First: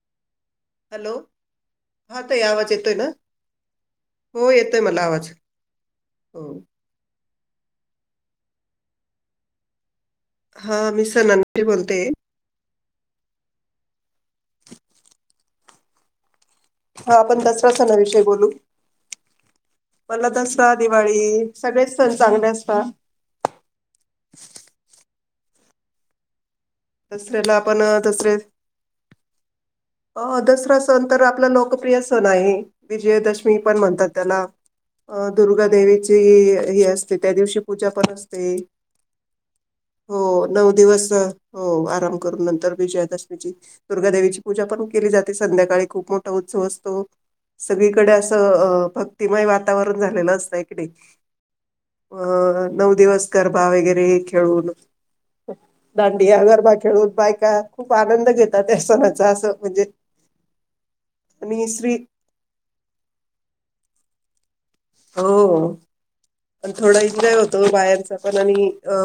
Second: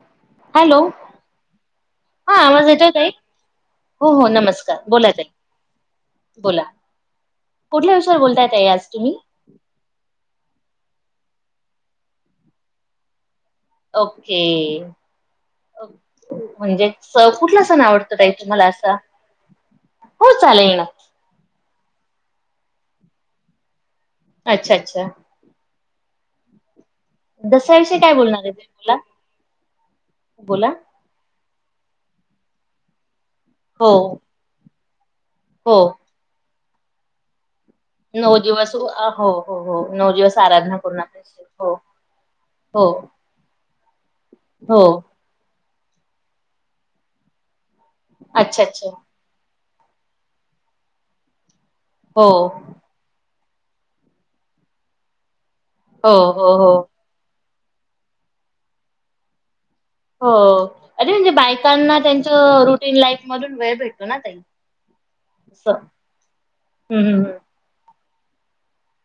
हो हॅलो हा ताई आवाज येतो येतोय का ना आहे हो हो नमस्कार येतोय मला बोला त आवाज हो बोला कुठल्या विषयावर बोलता ययेत आज तुम्ही हा मी सनानी बोलते ओके म्हणजे हा स आपण कुठला दसरा सण सणाविषयी आवडतही बोलू तुम्हाला असा मला हो दसरा चालेल ना दिवाळी सगळेच सण चांगले असत अच्छा अच्छा दसऱ्याला आपण दसऱ्याविषयी काय दसरे बोलणार आहे तुम्ही बोला अ बोला दसरा्या नंतर आपल्या लोक प्र्रिया सोनाई विजयादशमी मी पण हो म्हणतात त्याला अ दुर्गा हो देवीची ह ह असते त्या दिवशी पूजा पण नऊ असते दिवस हो हो हो नऊ दिवस हो नऊ आराधना पूर्ण दिवस अ, हो आराम करून नंतर विजयादशमीची [inaudible] दुर्गादेवीची पूजा हो पण केली जाते संध्याकाळी खूप मोठा उत्सव असतो. सगळीकडे असं अच्छा अ अच्छा भक्तिमय वा तावरण झालेलं असतंय क नाई? हो अ नऊ दिवस गरबा वगैरे हे खेळून [unintelligible] हो हो हो गरबा खेळून बायका खूप आनंद घेतात या सणाचा असं म्हणजे हो अरे म्हणजे आणि स्त्री बायकांना त्यांचं रुटीन लाईफ मधून वेळ भेटतो ना ताई. स प थोड काय होतो बा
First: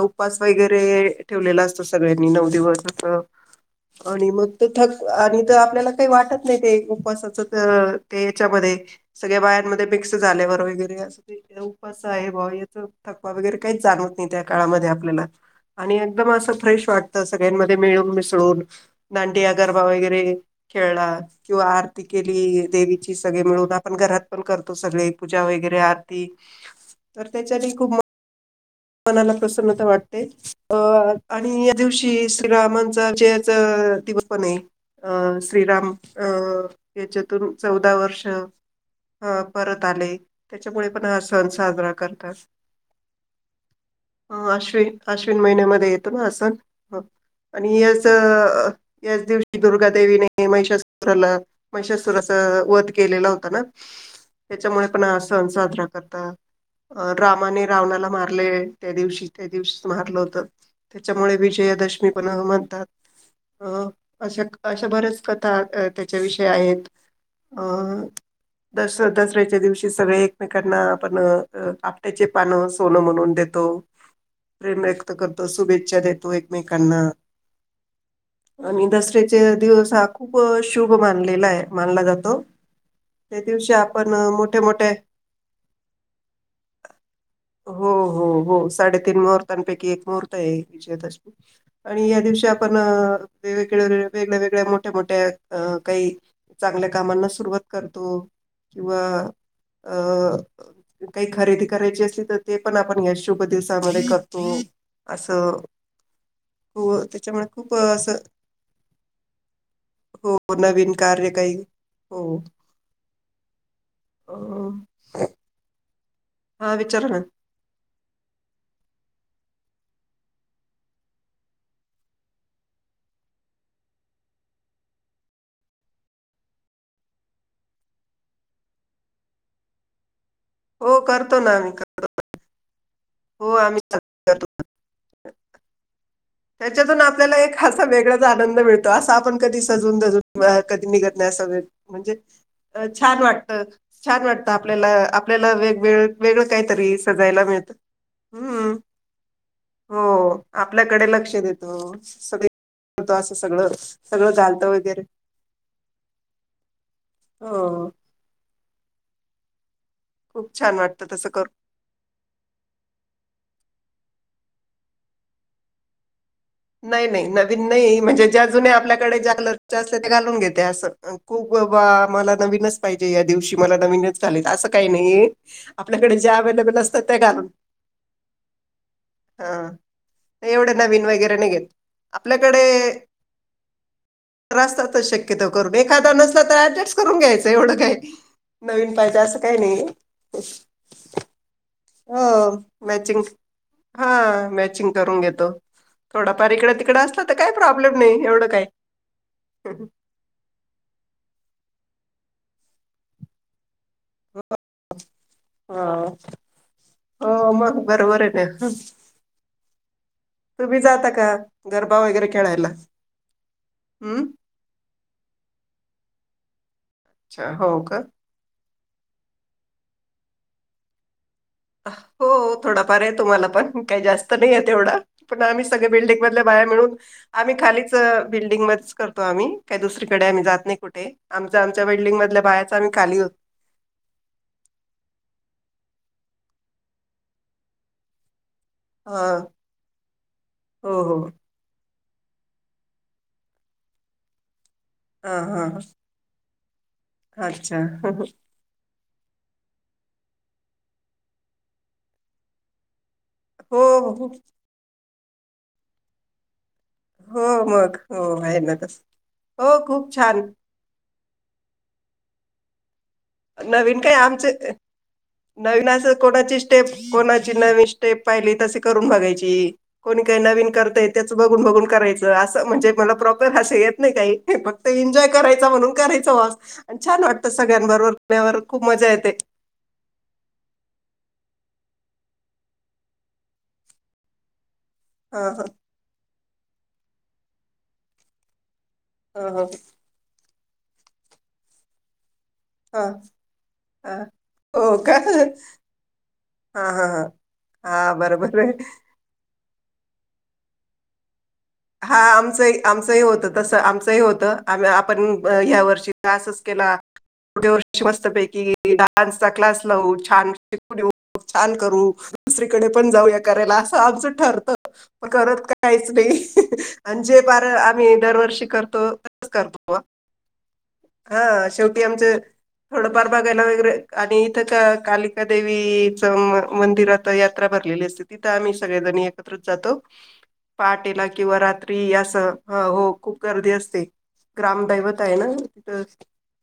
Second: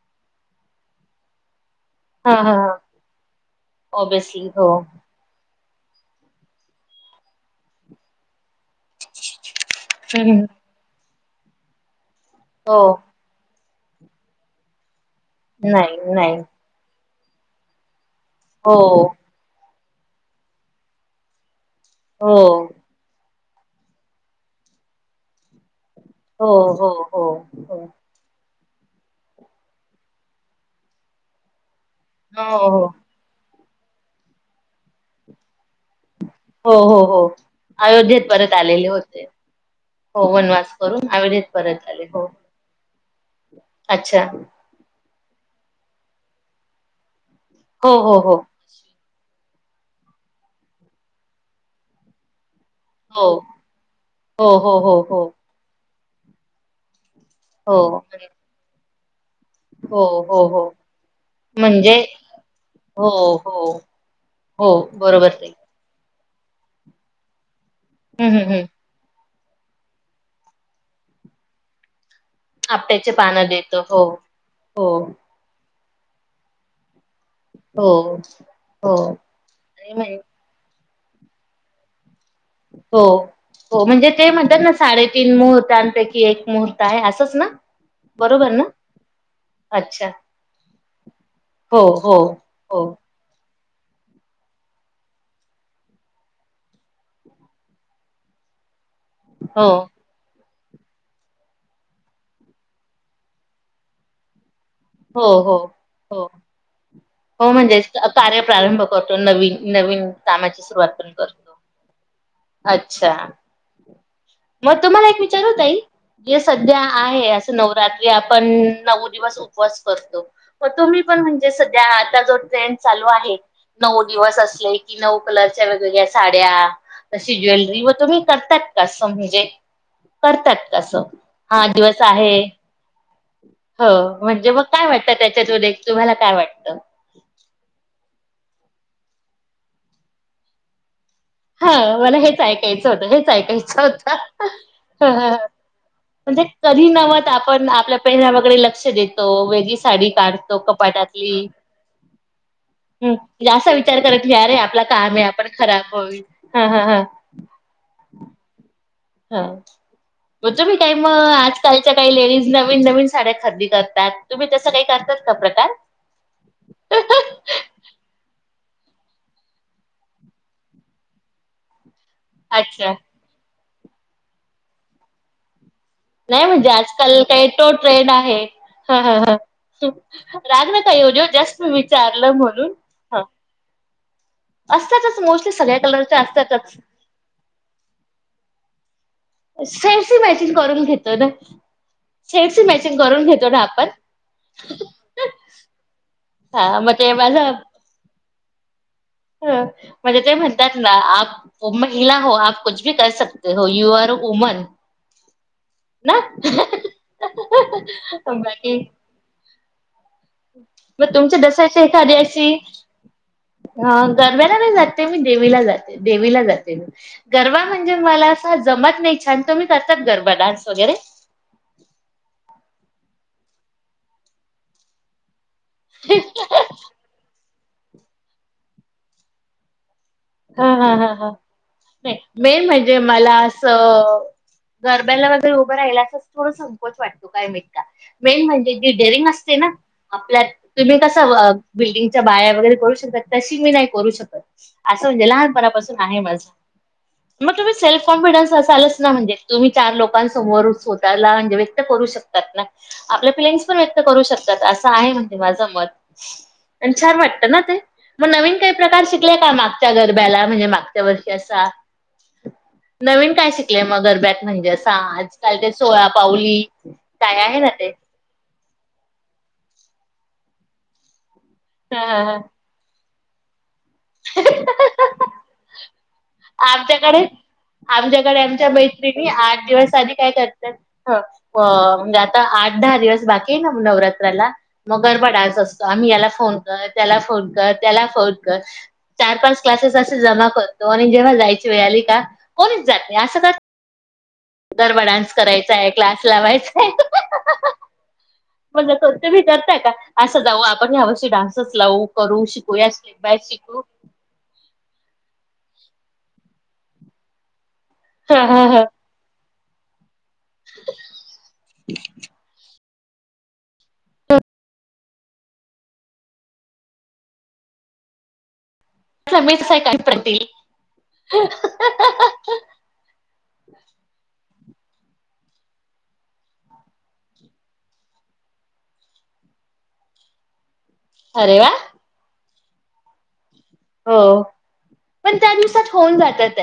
उपास वगैरे ठेवलेलं असतं [unintelligible] सगळ्यांनी हा नऊ हा हा दिवस अस आणि ऑब्विसली मग हो थक आणि आपल्याला काही वाटत नाही ते उपवासाच तर ते सगळ्या बायामध्ये मिक्स हम्म झाल्यावर वगैरे अस उपास आहे भा याच हो थकवा वगैरे काहीच जाणवत नाही त्या काळामध्ये आपल्याला नाही आणि एकदम नाही असं फ्रेश वाट सगळ्यांमध्ये मिळून मिळून हो दांडिय, गरबा वगैरे खेळणार किंवा आरती हो केली देवीची सगळे मिळून आपण घरात पण करतो सगळे पूजा वगैरे आ ते हो हो हो तर हो त्याच्यात हो खूप मनाला प्रसन्नता वाटते अ आणि दिवशी हो श्रीराामांचा जय अ तिचं पण आहैत श्रीराम अं हो हो हो. याच्यातून चौदा वर्ष अयोध्येत अ परत आलेले होते परत आले हो वनवास त्याच्यामुळे पण करून हा सण अयोध्येत परत साजरा आले हो करतात. अच्छा अ आश्विन आश्विन महिन्यामध्ये येत ना असं आणि हो याच हो हो याच दिवशी दुर्गा देेवीने म्हैशासूरला म्हैशासूर अस वध केलेला हो होता ना हो त्याच्यामुळे हो पण हो साजरा कता [unintelligible] रामाने हो रावणाला मार त्या दिवशी त्या दिवसी हो हो मारलं होतं हो हो त्याच्यामुळे म्हणजे विजयादशमी पण म्हणतात. हो अ हो अशा हो अशा बऱ्याच बरोबर ताई कथा विषय आहेत. अ हम्म हम्म हम्म दस दसऱ्याच्या दिवशी सगळे एकमेकांना आपण त्याचे पानं सोनं आपट्याचे म्हणून पानं देतो हो, प्रेम हो. व्यक्त करतो शुभेच्छा देतो एकमेकांना. हो आणि हो दसऱ्याचे दिवस आणि हा म्हणजे खूप शुभ मानलेला आहे, मानला जातो. हो, त्या दिवशी हो म्हणजे आपण ते म्हणतात मोठ्या ना मोठ्या साडे तीन मुहूर्तांपैकी एक मुहूर्त आहे. असंच ना? हो, हो, बरोबर ना? हो साडेतीीन मुहूर्तांपैकी एक अच्छा मुहूर्त आहे विजयदशमी. हो आणि हो या दिवशी आपण हो वेगळ्या, वेगळ्या, वेगळ्या मोठ्या, मोठ्या काही चांगल्या कामांना सुरुवात करतो. किंवा हो अ काही खरेदी करायची असली तर ते पण आपण या शुभ दिवसामध्ये करतो. हो, असं हो, हो, हो त्याच्यामुळे हो खूप म्हणजेच असं कार्य प्रारंभ करतो, नवीन नवीन हो कामाची सुरुवात नवीन पण कार्य काही करतो. हो अच्छा, अ, मग तुम्हाला एक विचारू ताई? जे हा सध्या विचारा ना आहे असं नवरात्री आपण नऊ दिवस उपवास करतो, मग तुम्ही पण म्हणजे सध्या आता जो ट्रेंड चालू आहे नऊ दिवस असले की नऊ कलरच्या वेगवेगळ्या साड्या तशी ज्वेलरी व तुम्ही करताात का? असं म्हणजे करतात हो तसं करतो ना हा आम्ही दिवस आहे आम्ही हो करतो. म्हणजे मग काय वाटतं त्याच्यात [unintelligible] तुम्हाला काय वाटतं? त्याच्यातून आपल्याला एक असा वेगळाच आनंद मिळतो. अस आपण कधी सजून धजुन बाहेर कधी निघत नाही असं वे- हा म्हणजे मला हेच अ, ऐकायचं होतं, छान हेच वाटतं ऐकायचं होत. छान वाटतं आपल्याला आपल्याला वेगवेगळं म्हणजे वेगळं कधी काहीतरी नव्ह सजायला तेआपण मिळतं आपल्या पेहरावाकडे हम्म लक्ष देतो, वेगळी हो साडी काढतो आपल्याकडे कपाटातली लक्ष देतो सगळे करतो हं असं सगळं असा विचार करत नाही सगळं की अरे घालतं आपलं वगैरे काम आहे आपण खराब होईल. हा हा हा हो. हा. खूप होत मी छान काही वाटतं मग तसं करून आजकालच्या काही लेडीज नवीन, नवीन साड्या खरेदी करतात. तुम्ही तसं काही करतात का प्रकार? नाही नाही. नवीन नाही म्हणजे जे अजुून आपल्याकडे ज्या कलर असते ते घालून घेते असं खूप बा मला नवीनच अच्छा. पाहिजे या दिवशी मला नवीन चालेल असं काही नाहीये‌ नाही म्हणजे आजकाल काही तो ट्रेंड आहे हं हं हा राग एवढे नका नवीन येऊन देऊ. वगैरे नाही जस्ट घेत. मी विचारलं आपल्याकडे म्हणून. हा कलर असतं असतातच शक्यतो मोस्टली करून सगळ्या एखादं कलरच्या नसलं तर असतातच. ऍडजस्ट करून घ्यायचं एवढं काय. नवीन पाहिजे असं काही नाही, शेडशी मॅचिंग करून घेतो ना. हो शेडशी मॅचिंग, करून घेतो ना आपण. हा मॅचिंग करून घेतो. थोडंफार इकडे हा मग तिकडे ते असलं तर, काही प्रॉब्म नाही. एवढं काय? ह म्हणजे ते म्हणतात ना महिला हो आप कुछ भी कर सकते हो. यू आर उमन हो ना? हो मग बरोबर आहे ना तुम्ही जाता मग का तुमच्या दशची गरबा एखाद्या वगैरे अशी खेळायला? [unintelligible] हम्म गरब्याला नाही जाते, मी देवीला जाते. देवीला जात अच्छा गरबा हो म्हणजे का? मला असा जमात नाही छान, तुम्ही करता का गरबा डान्स वगैरे? हो थोडाफार आहे तुम्हाला पण काही जास्त नाही येवढा पण आम्ही सगळ्या बिल्डिंग मधल्या बाया मिळून आम् खालीच बिल्डंगमध्येच करतो आम्ही, काहि दुसरी ह ह ह मधल्या मेन बायाच आम्ही म्हणजे खाली होत. मला असं, गरब्याला वगैरे उभं राहिला अस थोड संकोच वाटतो, कायमाहित का? मेन म्हणजे एक जे डेरिंग हा असते ना, आपल्यात तुम्ही हो हो कसं मग बिल्डिंग च्या बाया वगैरे करू शकतात, तशी मी नाही करू शकत. असं म्हणजे हा लहानपणापासून आहे माझं. हा मग तुम्ही अच्छा सेल्फ कॉन्फिडन्स असायलाच नही म्हणजे तुम्ही चार लोकांसमोर स्वतःला म्हणजे व्यक्त करू शकतात ना. आपल्या फिलिंग्स पण हो व्यक्त करू हो शकतात असं आहे माझं मत. आणि छान वाटतं ना हो, ते हो मग नवीन आहे काही ना तसं प्रकार शिकल्या कामात हो त्या खूप छान गरब्याला म्हणजे मागच्या वर्ष कसा नवीन काय शिकलय नवीन मग काय गरब्यात आमचे म्हणजे असा आजकाल ते नवीन सोळा असं कोणाची पाऊली स्टेप काय कोणाची आहे ना नवीन ते? स्टेप पाहिली तसे करून बघायची कोणी काही नवीन करतय त्यात. त्यांच बघून बघून हा हा करायचं हा. असं म्हणजे मला प्रॉपर हसाया येत नाही काही फक्त एन्जॉय करायचा म्हणून कर [unintelligible] तवा छान वाटतं सगळ्यांबरोबर केल्यावर सगळ्यांच्या खूप मजा मैत्रिणी येते आठ दिवस आधी काय करतात [unintelligible] अ म्हणजे आता आठ-दहा दिवस बाकी आहे ना नवरात्राला? म गरबा हा डान्स असतो आम्ही याला फोन कर त्याला फोन कर, त्याला फोन कर. चार हा पाच हा क्लासेस असं जमा कर जेव्हा जायची वेळ आली का कोणीच जात नाही असं क अ हो का क्लास हा हा ह हा बरोबर. आहे मजा करते मी. करताय का असं जाऊ आपण हे अवश्य डान्स- हा आमचंही आमचंही होतं तस शिकू. आमचंही होतं आम- आपण ह्या वर्ष तासच केला. 'गौरीचे' हा मस्तपैकी हा बिना डान्स- क्लास लावू छान छान करू दुस- तडे पण जाऊ या कराला अस आमचं ठरत करत काहीच नाही. आणि जे फार आम्ही दरवर्षी करतो. तो हा असच मीच आहे काय करतो प्रतील का शेवटी आमच थोडं फार बघायला वरे आणि- कालिका देवीच मंदिरात यात्रा भरलेली असते तिथं आम्ही सगळेजणी एकत्र जातो पहाटे - किंवा अरे वा रात्री असं- हा हो खूप गर्दी असते हो ग्रामदैवत आहे पण ना त्या दिवसात तिथं होऊन जातात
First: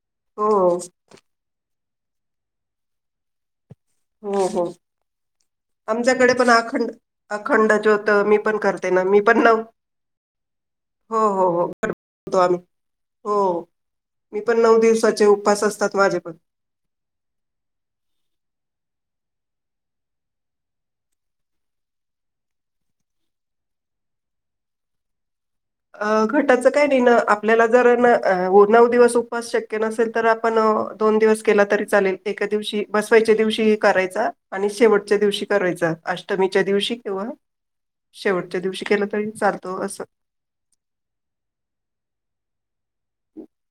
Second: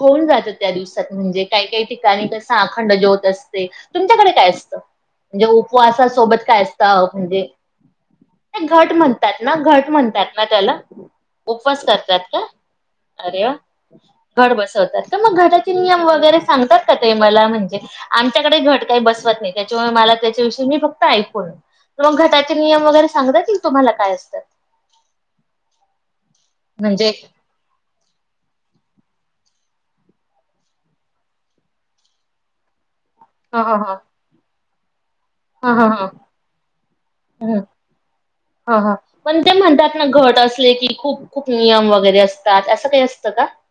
होऊन जात हो त्या दिवसात म्हणजे काय काही. कस अखंड ज्योत असते. तुमच्याकडे हो काय हो असतं, म्हणजे आमच्याकडे उपवासासोबत पण काय अखंड असतं? म्हणजे अखंड ज्योत मी पण ते करते घट ना मी पण म्हणतात ना? नऊ घट म्हणतात ना त्याला? हो हो हो उपवास घट करतात करतो का? आम्ही हो अरे वा! मी घट पण नऊ बसवतात का दिवसाचे मग उपवास घटाचे असतात नियम माझे पण वगैरे सांगतात का ताई मला म्हणजे आमच्याकडे घट काय बस वत नाही त्याच्यामुळे मला त्याच्याविषयी मी फक्त ऐकून आहे, तर मग घटाचे नियम वगैरे सांगता येतील तुम्हाला काय असतात? अ घटाचं काय नाही न म्हणजे आपल्याला जर न अ नऊ दिवस उ उपवास शक्य नसेल तर आपण दोन दिवस केलं तरी चालेल एका दिवशी बसवायच्या ह दिवशी ह ह करायचा आणि शेवट च्या दिवशी ह ह करायचा ह अष्टमीच्या दिवशी किंवा ह शेवटच्या ह दिवशी ह केला तरी पण चालतो म्हणतात असं. ना घट ते असले की खूप खूप नियम वगैरे असतात अ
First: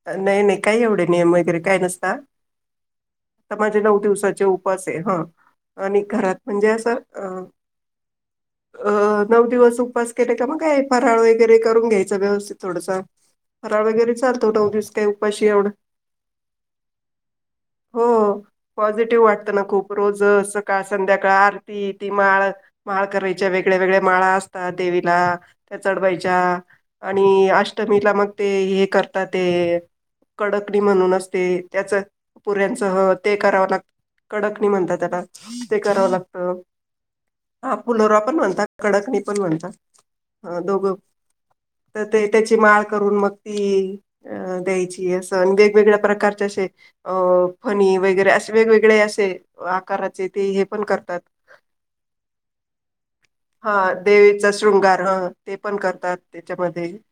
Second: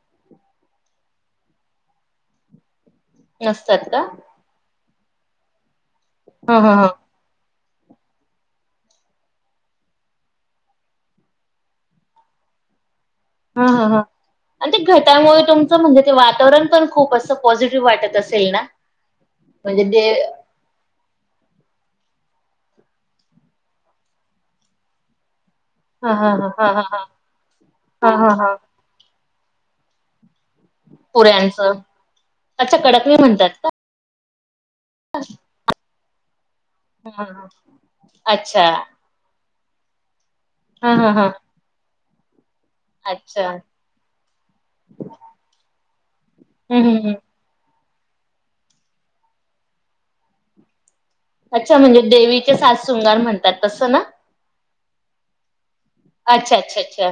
नाही नाही काही एवढे नियम- काय नसता. माझे नसतात नऊ का दिवसाचे उपास. ते हं. आणि घरात ह म्हणजे ह ह असं अ- अ नऊ दिवस उपास केले का मग, काही ह फराळ वगैरे करून घ्यायचा व्यवस्थित थोडस- ह फराळ ह ह वगैरे आणि ते च- [unintelligible] काही घटामुळे उपाशी एवढ [inaudible] तुमचं म्हणजे ते वातावरण पण खूप असं पॉझिटिव्ह हो वाटत असेल ना पॉझिटिव वाटत ना म्हणजे खूप दे रोज स सकाळ - संध्याकाळ आरती. ती माळ माळ करायच्या वेगळ्या वेगळ्या माळा असतात देवीला. त्या ह ह चढवायच्या ह ह ह आणि ह अष्टमीला मग ह ते ह हे कर- ते. कडकणी म्हणून असते पुऱ्यांचं त्याच अच्छा पुऱ्यांसह कडकणी ते म्हणतात कराव का? लाग- कडक- नी म्हणतात त्याला ते करावं लाग- ह. हा हा पुलोरा पण अच्छा म्हणतात कडकणी पण म्हणतात. हा दोघ. हा हा त ते. त्याची माळ करून मग अच्छा ती. अ द्यायची असं अन आणि वेगवेगळ्या प्रकारचे अशे हम्म हम्म हम्म. अ- फणी वगैरे अशे वेगवेगळे अशे आकाराचे ते हे पण कर- अच्छा म्हणजे देवीचे सात शृंगार म्हणतात तसं हा ना? देवीचा शृंगार ह ते पण करतात अच्छा अच्छा त्याच्यामध्ये अच्छा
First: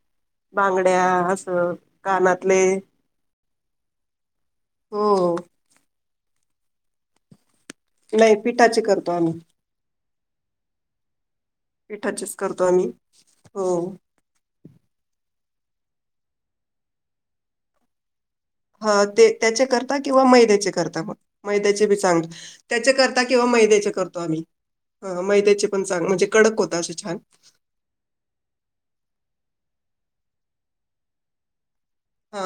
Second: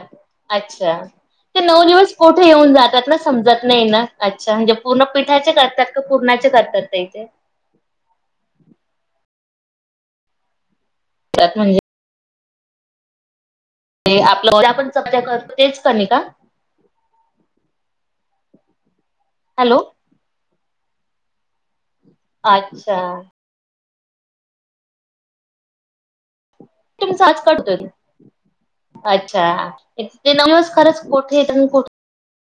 बांगड्या असं- कुठे कानातले येऊन जातात ना समजत नाही ना अच्छा म्हणजे पूर्ण हो पिठाचे करतात. पूरनाचे करतात ताई ते नाही पिठाचे करतो आम्ही त्यात पीठाचेच करतो आम्ही हो ते आपण सज करतो. तेच [unintelligible] नाही का हा त्याचे हॅलो करता किंवा मैद्याचे करता मग मैंदयचे बिस्की त्याचे अच्छा करता किंवा मैद्याचे करता ् मै त्या्या पण चांग म्हणजे कडक होता असे तुम् छान. साज काढतोय अच्छा ते नमुळेच खरंच कठे येत आणिठ हा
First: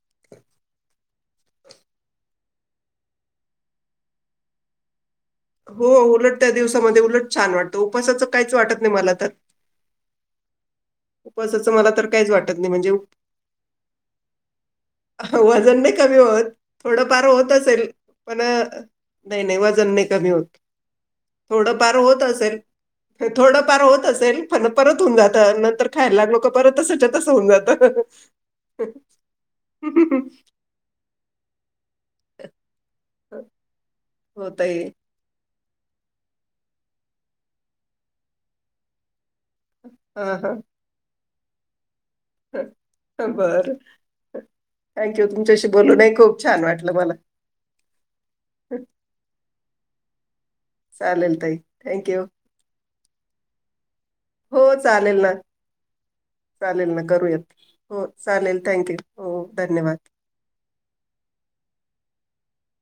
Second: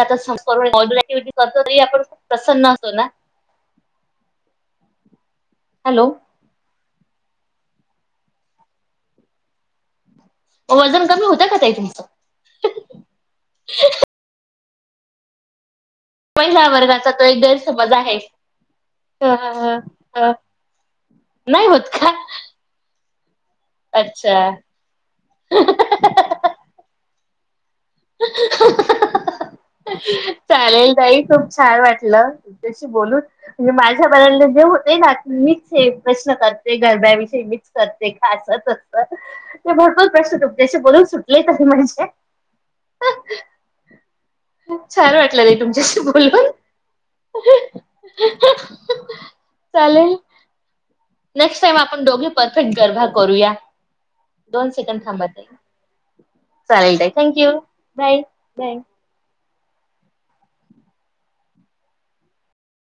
आता री आपणप प्रसन्न असतो ना हो हॅलो उलट त्या दिवस उलट छान वाटत उपासाचं काहीच वाटत नाही मला तर वजन कमी होतं का उपवासाचं तही मला तुमचं तर काहीच वाटत नाही म्हणजे उप- वजन नाही क होत महिला थोड वर्गाचा फार तो एक होत असेल गैरसमज आहे. पण अ नाही नाही वजन नाही कमी अ होत नाही थोडफार का? होत असेल थोडं फार होत असेल अच्छा पण परत होऊन जात नंतर ला लोक परत त्याच्यातच होऊ जात चालेल तई खूप छान वाटते हला शी बोलून म्हणजे मा हो जे ताई. होते ना े प्रश्न करते गरब्याविषयी मीच करते का अस अस ते भरपूर हां, प्रश्न तुम बोलून सुटत ल क म्हणचे बर छान थँक यू वाटलं ताई तुमच्याशी बोलूनही खूप बोलून. छान वाटलं मला चालेल चालेल ताई नेक्स्ट टाईम थँक्यू. आपणोघी परफेक्ट गरभा करूया. हो दोन सेकंड चालेल थांबा ना, तई, चालेल ना थक करूयात. यू हो बाय चालेल बाय. थँक्यू. हो धन्यवाद